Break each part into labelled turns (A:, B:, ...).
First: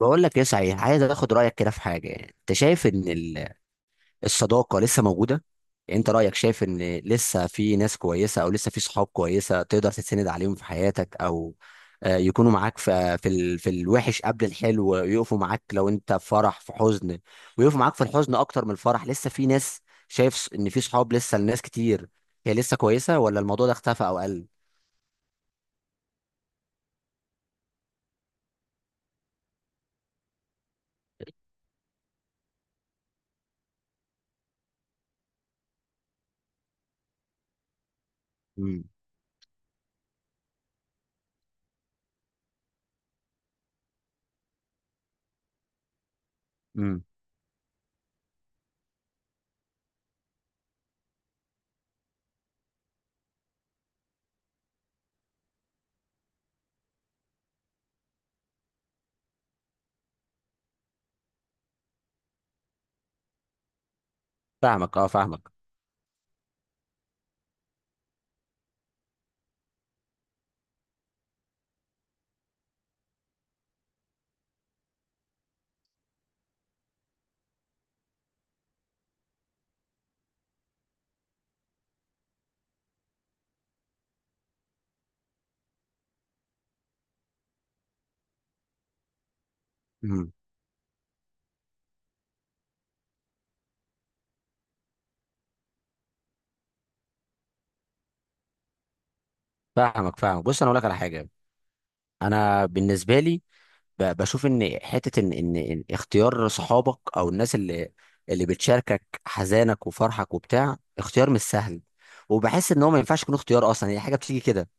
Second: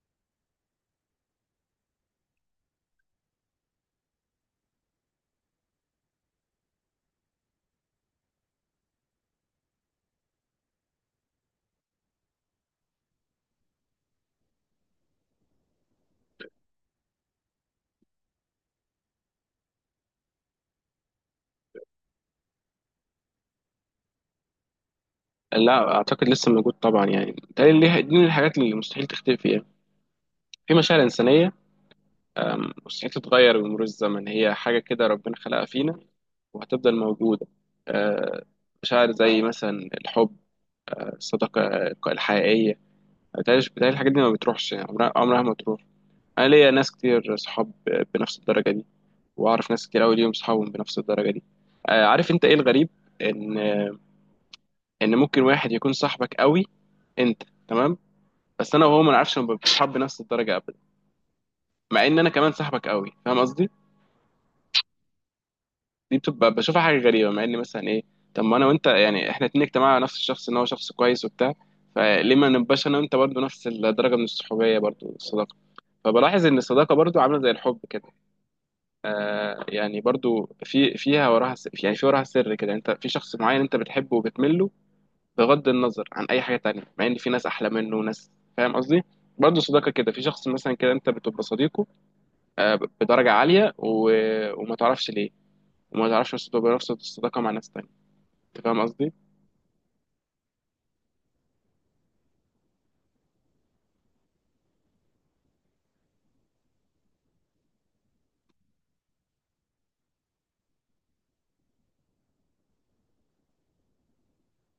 A: بقول لك ايه صحيح، عايز اخد رايك كده في حاجه. يعني انت شايف ان الصداقه لسه موجوده؟ يعني انت رايك، شايف ان لسه في ناس كويسه او لسه في صحاب كويسه تقدر تتسند عليهم في حياتك، او يكونوا معاك في في في الوحش قبل الحلو، يقفوا معاك لو انت في فرح في حزن، ويقفوا معاك في الحزن اكتر من الفرح. لسه في ناس، شايف ان في صحاب لسه لناس كتير؟ هي لسه كويسه ولا الموضوع ده اختفى او قل؟
B: لا اعتقد لسه موجود طبعا يعني تقريبا دي من الحاجات اللي مستحيل تختفي فيها. في مشاعر انسانيه مستحيل تتغير بمرور الزمن، هي حاجه كده ربنا خلقها فينا وهتفضل موجوده. أه،
A: امم.
B: مشاعر زي مثلا الحب، الصداقه الحقيقيه. بتهيألي الحاجات دي ما بتروحش، يعني عمرها عمرها ما تروح. انا ليا ناس
A: امم.
B: كتير صحاب بنفس الدرجه دي، واعرف ناس كتير قوي ليهم صحابهم بنفس الدرجه دي. عارف انت ايه الغريب؟ ان ان ممكن واحد يكون صاحبك قوي، انت تمام، بس انا وهو ما نعرفش نبقى بنحب نفس الدرجه ابدا، مع ان انا كمان صاحبك قوي، فاهم قصدي؟
A: فاهمك، اه فاهمك.
B: دي بتبقى بشوفها حاجه غريبه، مع ان مثلا ايه، طب ما انا وانت يعني احنا اتنين اجتماعنا على نفس الشخص ان هو شخص كويس وبتاع، فليه ما نبقاش انا وانت برضو نفس الدرجه من الصحوبيه برضو الصداقه. فبلاحظ ان الصداقه برضو عامله زي الحب كده، آه يعني برضو فيها وراها سر، يعني في وراها سر كده، انت في شخص معين انت بتحبه وبتمله بغض النظر عن اي حاجه تانية، مع ان في ناس احلى منه وناس، فاهم قصدي؟ برضو صداقه كده، في
A: امم.
B: شخص مثلا كده انت بتبقى صديقه آه، بدرجة عالية وما تعرفش ليه، وما تعرفش بس تبقى نفس الصداقة مع ناس تانية. انت فاهم قصدي؟
A: فاهمك فاهمك. بص، انا اقول لك على حاجه. انا بالنسبه لي بشوف ان حته ان ان إن اختيار صحابك او الناس اللي بتشاركك حزانك وفرحك وبتاع اختيار مش سهل. وبحس ان هو ما ينفعش يكون اختيار اصلا، هي حاجه بتيجي كده.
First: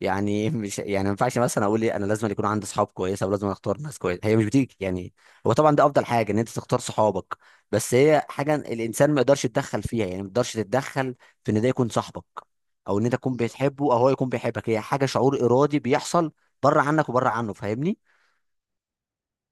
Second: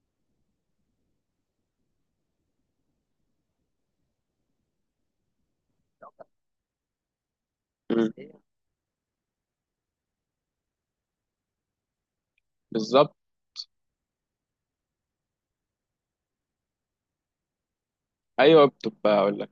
A: يعني مش يعني ما ينفعش مثلا اقول إيه، انا لازم يكون عندي صحاب كويسه ولازم اختار ناس كويسه، هي مش بتيجي يعني. هو طبعا ده افضل حاجه ان انت تختار صحابك، بس
B: مم.
A: هي حاجه الانسان ما يقدرش يتدخل فيها. يعني ما يقدرش تتدخل في ان ده يكون صاحبك او ان انت
B: بالظبط.
A: تكون بتحبه او هو يكون بيحبك، هي حاجه شعور ارادي بيحصل بره عنك وبره عنه، فاهمني؟
B: ايوه بتبقى اقول لك،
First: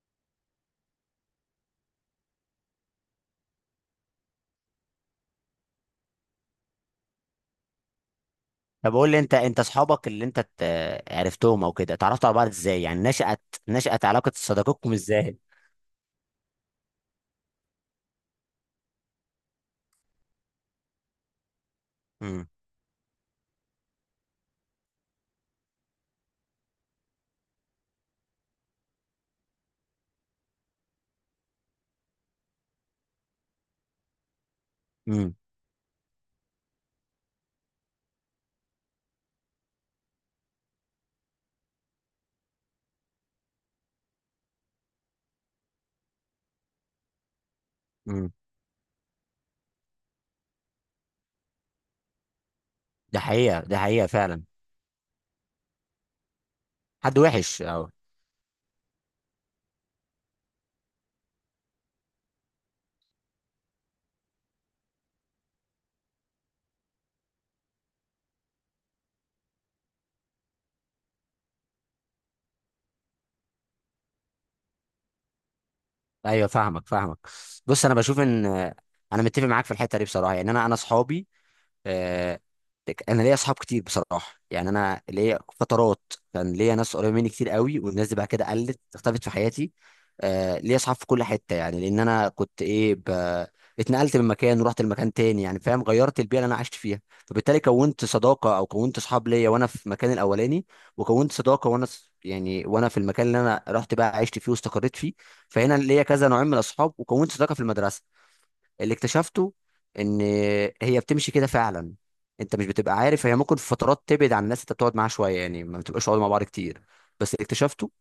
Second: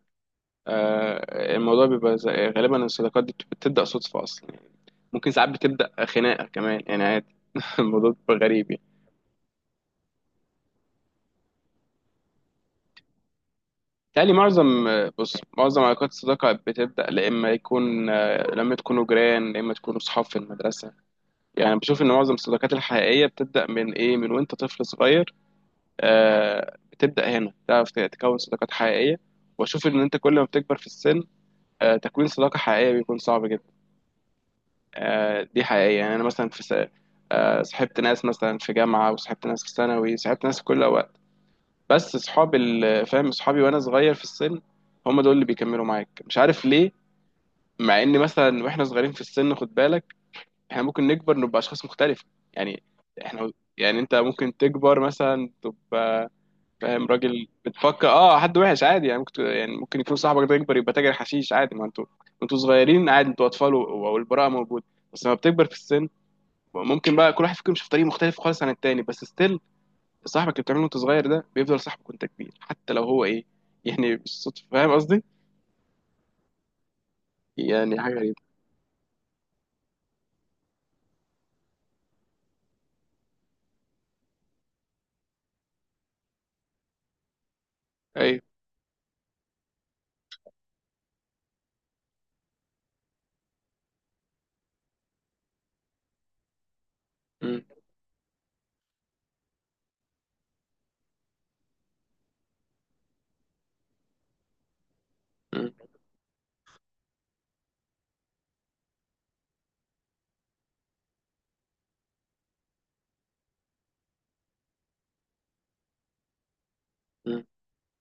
B: الموضوع بيبقى غالبا الصداقات دي بتبدأ صدفة اصلا يعني. ممكن ساعات بتبدأ خناقة كمان يعني عادي. الموضوع بيبقى غريب يعني.
A: طب قول لي انت اصحابك اللي انت عرفتهم او كده، اتعرفتوا على بعض ازاي؟ يعني نشأت
B: تالي
A: علاقة
B: معظم
A: صداقتكم
B: آه، بص
A: ازاي؟
B: معظم علاقات الصداقة بتبدأ، لا إما يكون لما تكونوا جيران، لا إما تكونوا صحاب في المدرسة. يعني بشوف إن معظم
A: امم.
B: الصداقات الحقيقية بتبدأ من إيه، من وأنت طفل صغير. بتبدأ هنا تعرف تكون صداقات حقيقية. وأشوف إن أنت كل ما بتكبر في السن، تكوين صداقة حقيقية بيكون صعب جدا.
A: امم.
B: دي حقيقية، يعني أنا مثلا صاحبت ناس مثلا في جامعة، وصاحبت ناس في ثانوي، صاحبت ناس في كل وقت. بس صحابي فاهم صحابي وأنا صغير في السن، هم دول اللي بيكملوا معاك مش عارف ليه. مع إن
A: امم.
B: مثلا وإحنا صغيرين في السن، خد بالك، إحنا ممكن نكبر نبقى أشخاص مختلفة، يعني
A: ده
B: إحنا،
A: حقيقة، ده
B: يعني
A: حقيقة
B: أنت
A: فعلا.
B: ممكن تكبر مثلا تبقى فاهم
A: حد
B: راجل
A: وحش او.
B: بتفكر حد وحش عادي، يعني ممكن، يعني ممكن يكون صاحبك ده يكبر يبقى تاجر حشيش عادي. ما انتوا انتوا صغيرين، عادي انتوا اطفال والبراءه موجوده. بس لما بتكبر في السن، ممكن بقى كل واحد فيكم يمشي في طريق مختلف خالص عن التاني، بس ستيل صاحبك اللي بتعمله وانت صغير ده بيفضل صاحبك وانت كبير، حتى لو هو ايه، يعني بالصدفه، فاهم قصدي؟
A: ايوه فاهمك فاهمك. بص انا
B: يعني حاجه
A: بشوف
B: غريبه.
A: ان، انا متفق معاك في الحتة دي بصراحة. يعني انا اصحابي، آه، انا ليا اصحاب كتير بصراحه. يعني انا ليا فترات كان ليا ناس قريبه مني كتير قوي، والناس دي بعد
B: ايوه.
A: كده قلت، اختفت في حياتي. ليا اصحاب في كل حته. يعني لان انا كنت ايه، اتنقلت من مكان ورحت لمكان تاني. يعني فاهم، غيرت البيئه اللي انا عشت فيها. فبالتالي
B: مم.
A: كونت صداقه او كونت اصحاب ليا وانا في المكان الاولاني، وكونت صداقه وانا يعني وانا في المكان اللي انا رحت بقى عشت فيه واستقريت فيه.
B: مم.
A: فهنا ليا كذا نوعين من الاصحاب. وكونت صداقه في المدرسه. اللي اكتشفته ان هي بتمشي كده فعلا، انت مش بتبقى عارف. هي ممكن في فترات تبعد عن الناس، انت بتقعد معاها شويه، يعني ما بتبقاش قاعد مع بعض كتير. بس اللي
B: مم.
A: اكتشفته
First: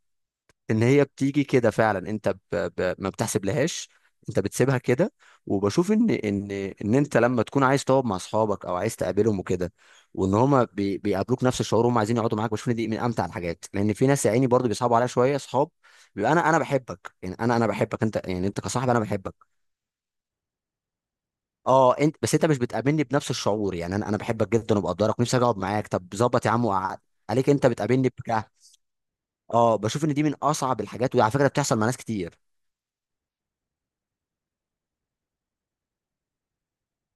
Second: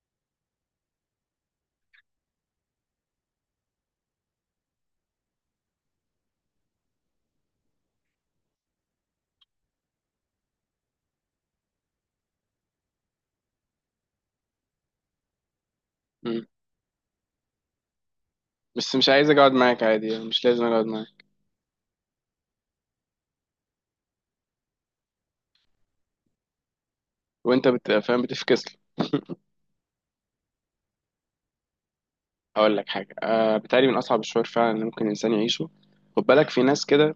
A: ان هي بتيجي كده فعلا، انت ما بتحسب لهاش، انت بتسيبها كده. وبشوف ان انت لما تكون عايز تقعد مع اصحابك او عايز تقابلهم وكده، وان هما بيقابلوك نفس الشعور وهم عايزين يقعدوا معاك، بشوف ان دي من امتع الحاجات. لان في ناس يا عيني برضه بيصعبوا عليها شويه اصحاب. بيبقى
B: مم.
A: انا بحبك، يعني انا بحبك انت، يعني انت كصاحب
B: بس
A: انا
B: مش عايز
A: بحبك.
B: اقعد معاك، عادي يعني مش لازم اقعد معاك.
A: اه انت، بس انت مش بتقابلني بنفس الشعور، يعني انا بحبك جدا وبقدرك ونفسي اجي اقعد معاك، طب ظبط يا عم وقعد عليك، انت
B: وانت
A: بتقابلني
B: فاهم
A: بك.
B: بتفكس لي.
A: اه بشوف ان دي من اصعب الحاجات، وعلى فكره بتحصل مع ناس كتير.
B: هقول لك حاجه، آه بتهيألي من اصعب الشعور فعلا اللي ممكن الانسان يعيشه. خد بالك، في ناس كده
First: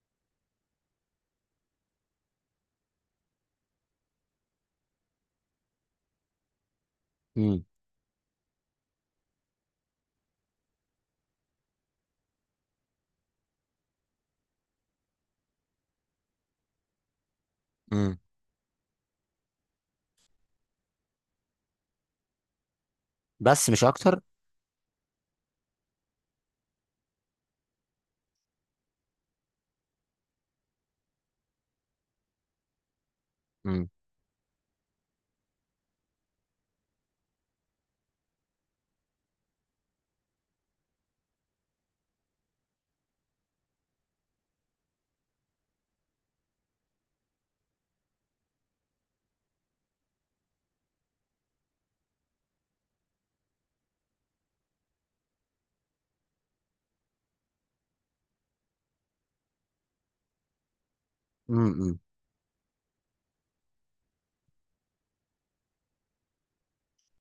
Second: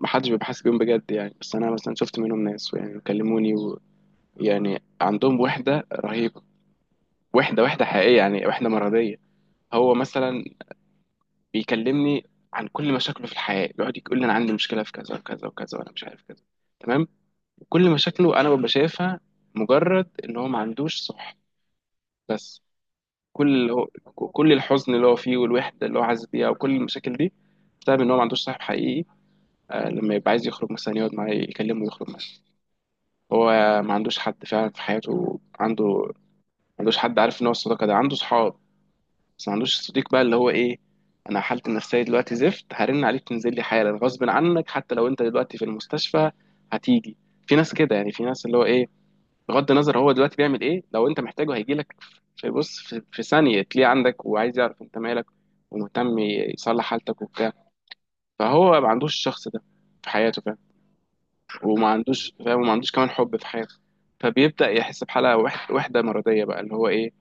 B: محدش بيبقى حاسس بيهم بجد، يعني بس انا مثلا شفت منهم ناس يعني كلموني يعني عندهم وحده رهيبه، وحده
A: امم.
B: وحده حقيقيه، يعني وحده مرضيه. هو مثلا بيكلمني عن كل مشاكله في الحياه، بيقعد يقول لي انا عندي مشكله في كذا وكذا وكذا وانا مش عارف كذا، تمام، كل
A: امم.
B: مشاكله انا ببقى شايفها مجرد ان هو ما عندوش صح. بس كل
A: بس مش اكتر.
B: كل الحزن اللي هو فيه والوحده اللي هو حاسس بيها وكل المشاكل دي بسبب ان هو ما عندوش صاحب حقيقي. لما يبقى عايز يخرج مثلا يقعد معاه يكلمه يخرج، هو
A: امم.
B: ما عندوش حد فعلا في حياته، عنده ما عندوش حد، عارف ان هو الصداقه ده عنده صحاب، بس ما عندوش صديق بقى اللي هو ايه. انا حالتي النفسيه دلوقتي زفت، هرن عليك تنزل لي حالا غصب عنك حتى لو انت دلوقتي في المستشفى هتيجي. في ناس كده يعني، في ناس اللي هو ايه بغض النظر هو دلوقتي بيعمل ايه لو انت محتاجه هيجي لك. في بص، في ثانيه تلاقيه عندك وعايز يعرف انت مالك ومهتم يصلح حالتك وبتاع. فهو ما عندوش الشخص ده في حياته، وما
A: امم.
B: عندوش فاهم، وما عندوش كمان حب في حياته. فبيبدأ يحس بحالة وحدة مرضية بقى اللي هو ايه.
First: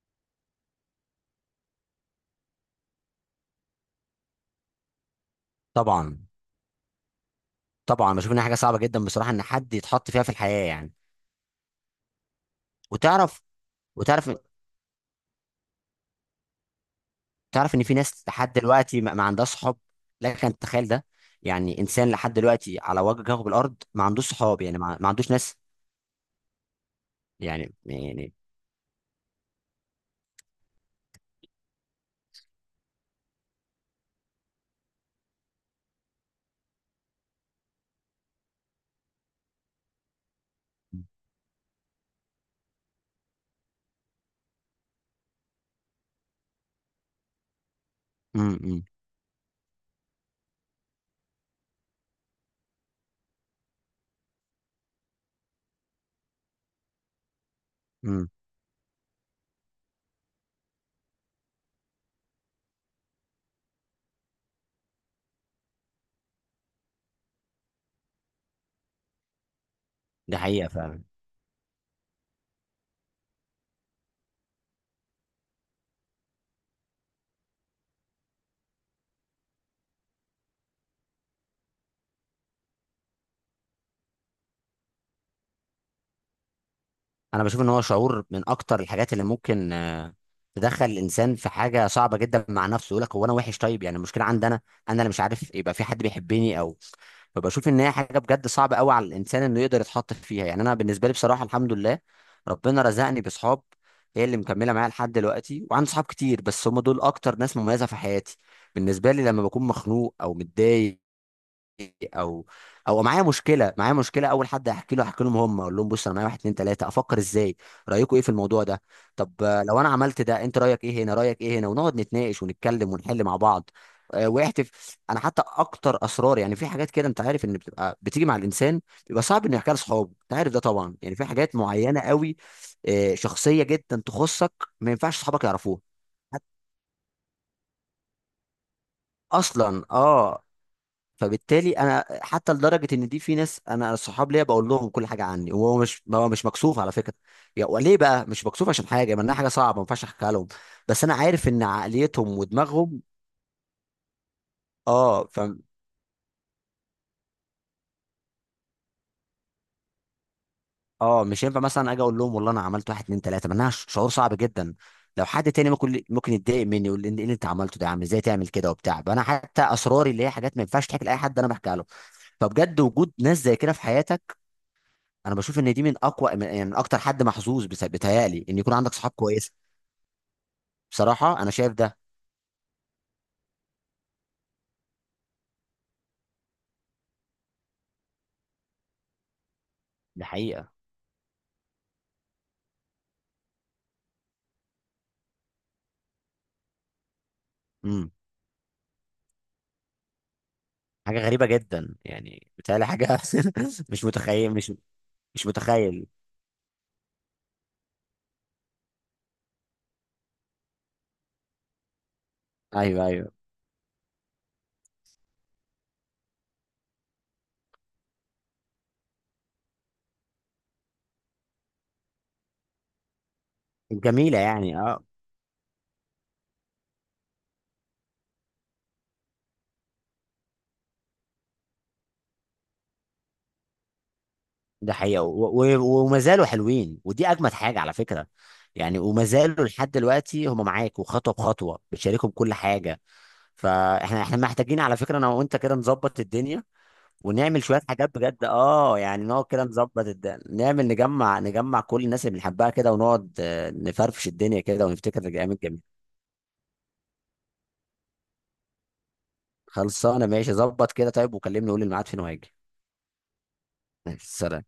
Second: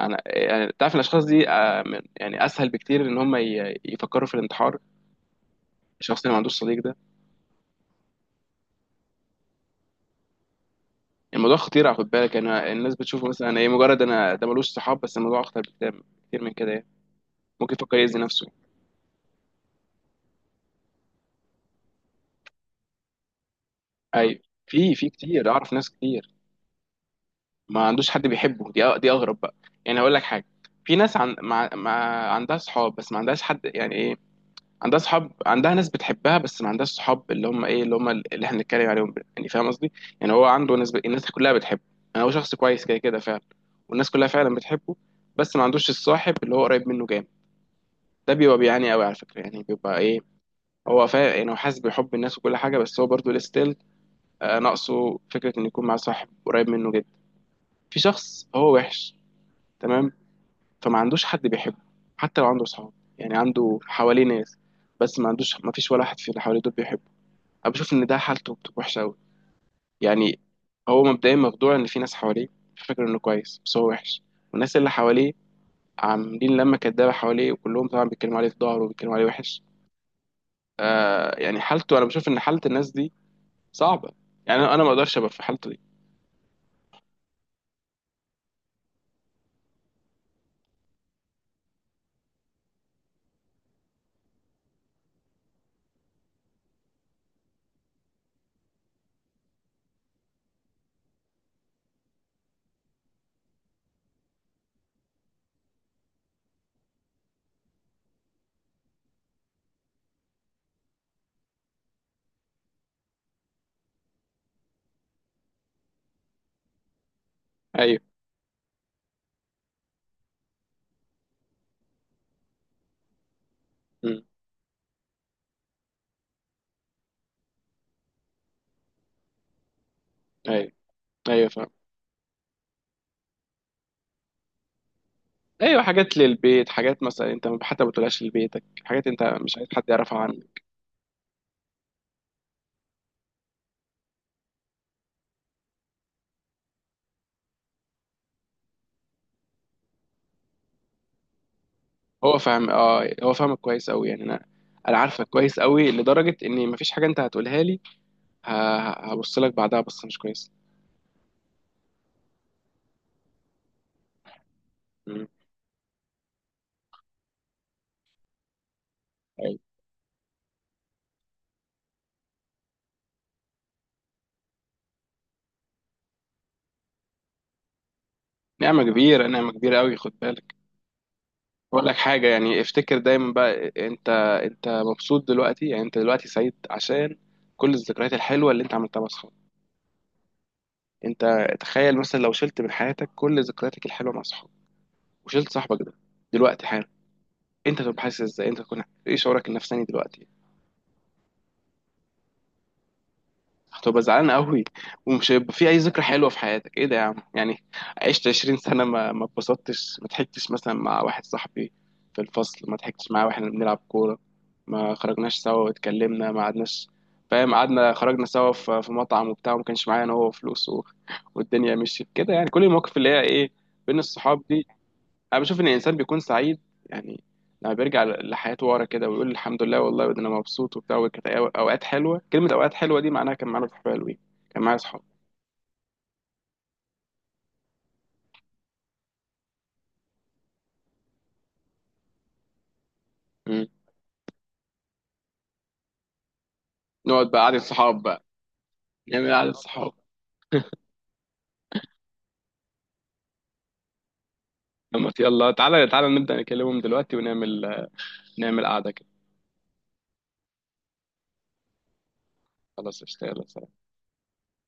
B: انا يعني تعرف الاشخاص دي، يعني اسهل بكتير ان هم يفكروا في الانتحار،
A: طبعا،
B: الشخص اللي ما عندوش صديق ده.
A: طبعا. بشوف انها حاجه صعبه جدا بصراحه ان حد يتحط فيها في الحياه يعني.
B: الموضوع خطير خد بالك، انا الناس بتشوفه
A: وتعرف
B: مثلا ايه، مجرد
A: وتعرف
B: انا ده ملوش صحاب، بس الموضوع اخطر بكتير كتير من كده يعني. ممكن
A: تعرف ان في
B: يفكر يأذي
A: ناس
B: نفسه.
A: لحد دلوقتي ما عندهاش صحاب. لك ان تتخيل ده؟ يعني انسان لحد دلوقتي على وجه كوكب الارض ما عندوش
B: ايوه
A: صحاب، يعني
B: في،
A: ما
B: في
A: عندوش
B: كتير
A: ناس.
B: اعرف ناس كتير
A: يعني
B: ما عندوش حد
A: يعني
B: بيحبه، دي اغرب بقى. يعني هقول لك حاجة، في ناس عندها صحاب بس ما عندهاش حد يعني ايه، عندها صحاب، عندها ناس بتحبها، بس ما عندهاش صحاب اللي هم ايه اللي هم اللي احنا بنتكلم عليهم، يعني فاهم قصدي. يعني هو عنده ناس الناس كلها بتحبه، يعني هو شخص كويس كده كده فعلا، والناس كلها فعلا بتحبه، بس ما عندوش الصاحب اللي هو قريب منه جامد. ده بيبقى
A: امم.
B: بيعاني قوي على فكرة، يعني بيبقى ايه، هو يعني هو حاسس بحب الناس وكل حاجة، بس هو برضه لستيل آه ناقصه فكرة انه يكون مع صاحب قريب منه جدا. في
A: امم.
B: شخص هو وحش، تمام، فما عندوش حد بيحبه حتى لو عنده صحاب، يعني عنده حواليه ناس، بس ما عندوش، ما فيش ولا واحد في اللي حواليه دول بيحبه. انا بشوف ان ده حالته بتبقى وحشه قوي
A: دي
B: يعني.
A: حقيقة فعلا.
B: هو مبدئيا مخدوع ان في ناس حواليه، فاكر انه كويس بس هو وحش، والناس اللي حواليه عاملين لما كدابه حواليه، وكلهم طبعا بيتكلموا عليه في ظهره وبيتكلموا عليه وحش. آه يعني حالته، انا بشوف ان حاله الناس دي صعبه، يعني انا، أنا ما اقدرش ابقى في حالته دي.
A: انا بشوف ان هو شعور من اكتر الحاجات اللي ممكن تدخل الانسان في حاجة صعبة جدا مع نفسه. يقول لك هو انا وحش، طيب يعني المشكلة عندي انا؟ انا اللي مش عارف يبقى في حد بيحبني او. فبشوف ان هي حاجة بجد صعبة قوي على الانسان انه يقدر يتحط فيها. يعني انا بالنسبة لي بصراحة، الحمد لله ربنا رزقني بصحاب هي اللي مكملة معايا لحد دلوقتي. وعندي صحاب كتير، بس هم دول اكتر ناس مميزة في حياتي. بالنسبة لي لما بكون مخنوق او متضايق، او او معايا مشكله، اول حد احكي لهم، هم اقول لهم بص انا معايا واحد اتنين تلاته، افكر ازاي؟
B: ايوه.
A: رايكم ايه في الموضوع ده؟ طب لو انا عملت ده انت رايك ايه هنا، رايك ايه هنا، ونقعد نتناقش ونتكلم ونحل مع بعض.
B: امم.
A: واحتف انا حتى اكتر اسرار، يعني في حاجات كده انت عارف ان بتبقى بتيجي مع الانسان، بيبقى صعب انه يحكيها لاصحابه. انت عارف ده
B: ايوه.
A: طبعا. يعني في
B: ايوه
A: حاجات
B: فاهم.
A: معينه قوي، شخصيه جدا تخصك، ما ينفعش صحابك يعرفوها
B: ايوه حاجات للبيت، حاجات مثلا انت حتى ما بتقولهاش لبيتك، حاجات انت مش عايز حد
A: اصلا،
B: يعرفها
A: اه.
B: عنك.
A: فبالتالي انا حتى لدرجه ان دي في ناس انا صحاب ليا بقول لهم كل حاجه عني، وهو مش مكسوف على فكره. يا وليه بقى مش مكسوف؟ عشان حاجه ما انها حاجه صعبه ما ينفعش احكيها لهم، بس انا عارف ان عقليتهم
B: هو فاهم،
A: ودماغهم.
B: اه هو فاهمك كويس قوي، يعني انا انا
A: اه
B: عارفك
A: ف
B: كويس قوي لدرجه ان مفيش حاجه انت هتقولها لي هبص لك بعدها بصة مش كويسة.
A: اه مش هينفع مثلا اجي اقول لهم والله انا عملت واحد اتنين تلاته، ما انها شعور صعب جدا. لو
B: مم.
A: حد تاني ممكن يتضايق مني يقول لي ايه اللي انت عملته ده يا عم، ازاي تعمل كده وبتاع. فانا حتى
B: أيوة.
A: اسراري اللي هي حاجات ما ينفعش تحكي لاي حد انا بحكيها له. فبجد وجود ناس زي كده في حياتك، انا بشوف ان دي من اقوى من يعني من اكتر، حد محظوظ بيتهيألي ان يكون
B: نعمة
A: عندك صحاب
B: كبيرة،
A: كويسه.
B: نعمة كبيرة قوي خد بالك.
A: بصراحه انا شايف
B: بقول لك
A: ده.
B: حاجة، يعني افتكر دايما بقى، انت انت مبسوط دلوقتي، يعني انت دلوقتي سعيد عشان كل الذكريات الحلوة اللي انت عملتها مع اصحابك.
A: دي حقيقه.
B: انت تخيل مثلا لو شلت من حياتك كل ذكرياتك الحلوة مع اصحابك، وشلت صاحبك ده دلوقتي حالا، انت تبقى
A: امم.
B: حاسس ازاي، انت تكون ايه شعورك النفساني دلوقتي؟
A: حاجه غريبه جدا، يعني بيتهيألي حاجه
B: هتبقى
A: مش
B: زعلان
A: متخيل
B: قوي،
A: مش
B: ومش
A: مش
B: هيبقى في اي ذكرى
A: متخيل
B: حلوه في حياتك، ايه ده يا عم يعني، عشت 20 سنه ما اتبسطتش، ما ضحكتش مثلا مع واحد صاحبي في الفصل، ما
A: ايوه
B: ضحكتش معاه
A: ايوه.
B: واحنا بنلعب كوره، ما خرجناش سوا واتكلمنا، ما قعدناش، فاهم، قعدنا خرجنا سوا في في مطعم وبتاع، وما كانش معايا انا هو فلوس. والدنيا مشيت كده. يعني كل المواقف اللي هي ايه بين
A: جميله
B: الصحاب دي،
A: يعني اه.
B: انا بشوف ان الانسان بيكون سعيد يعني لما بيرجع لحياته ورا كده، ويقول الحمد لله والله ده انا مبسوط وبتاع، وكانت اوقات حلوه، كلمه اوقات حلوه دي معناها كان معانا صحاب حلوين، كان معايا
A: ده
B: صحاب.
A: حقيقه، وما زالوا حلوين، ودي اجمد حاجه على فكره. يعني وما زالوا لحد دلوقتي هم معاك، وخطوه بخطوه بتشاركهم كل حاجه.
B: مم.
A: فاحنا محتاجين على فكره انا وانت كده نظبط الدنيا،
B: نقعد بقى قعده
A: ونعمل شويه
B: صحاب
A: حاجات
B: بقى،
A: بجد اه. يعني
B: نعمل
A: نقعد
B: قعده
A: كده
B: صحاب،
A: نظبط الد... نعمل نجمع كل الناس اللي بنحبها كده، ونقعد نفرفش الدنيا كده ونفتكر
B: يلا
A: الايام الجميله.
B: تعالى تعالى نبدا نكلمهم دلوقتي، ونعمل قعده كده.
A: خلصانه ماشي، ظبط كده. طيب وكلمني قول الميعاد فين وهاجي.
B: خلاص اشتغل.
A: سلام.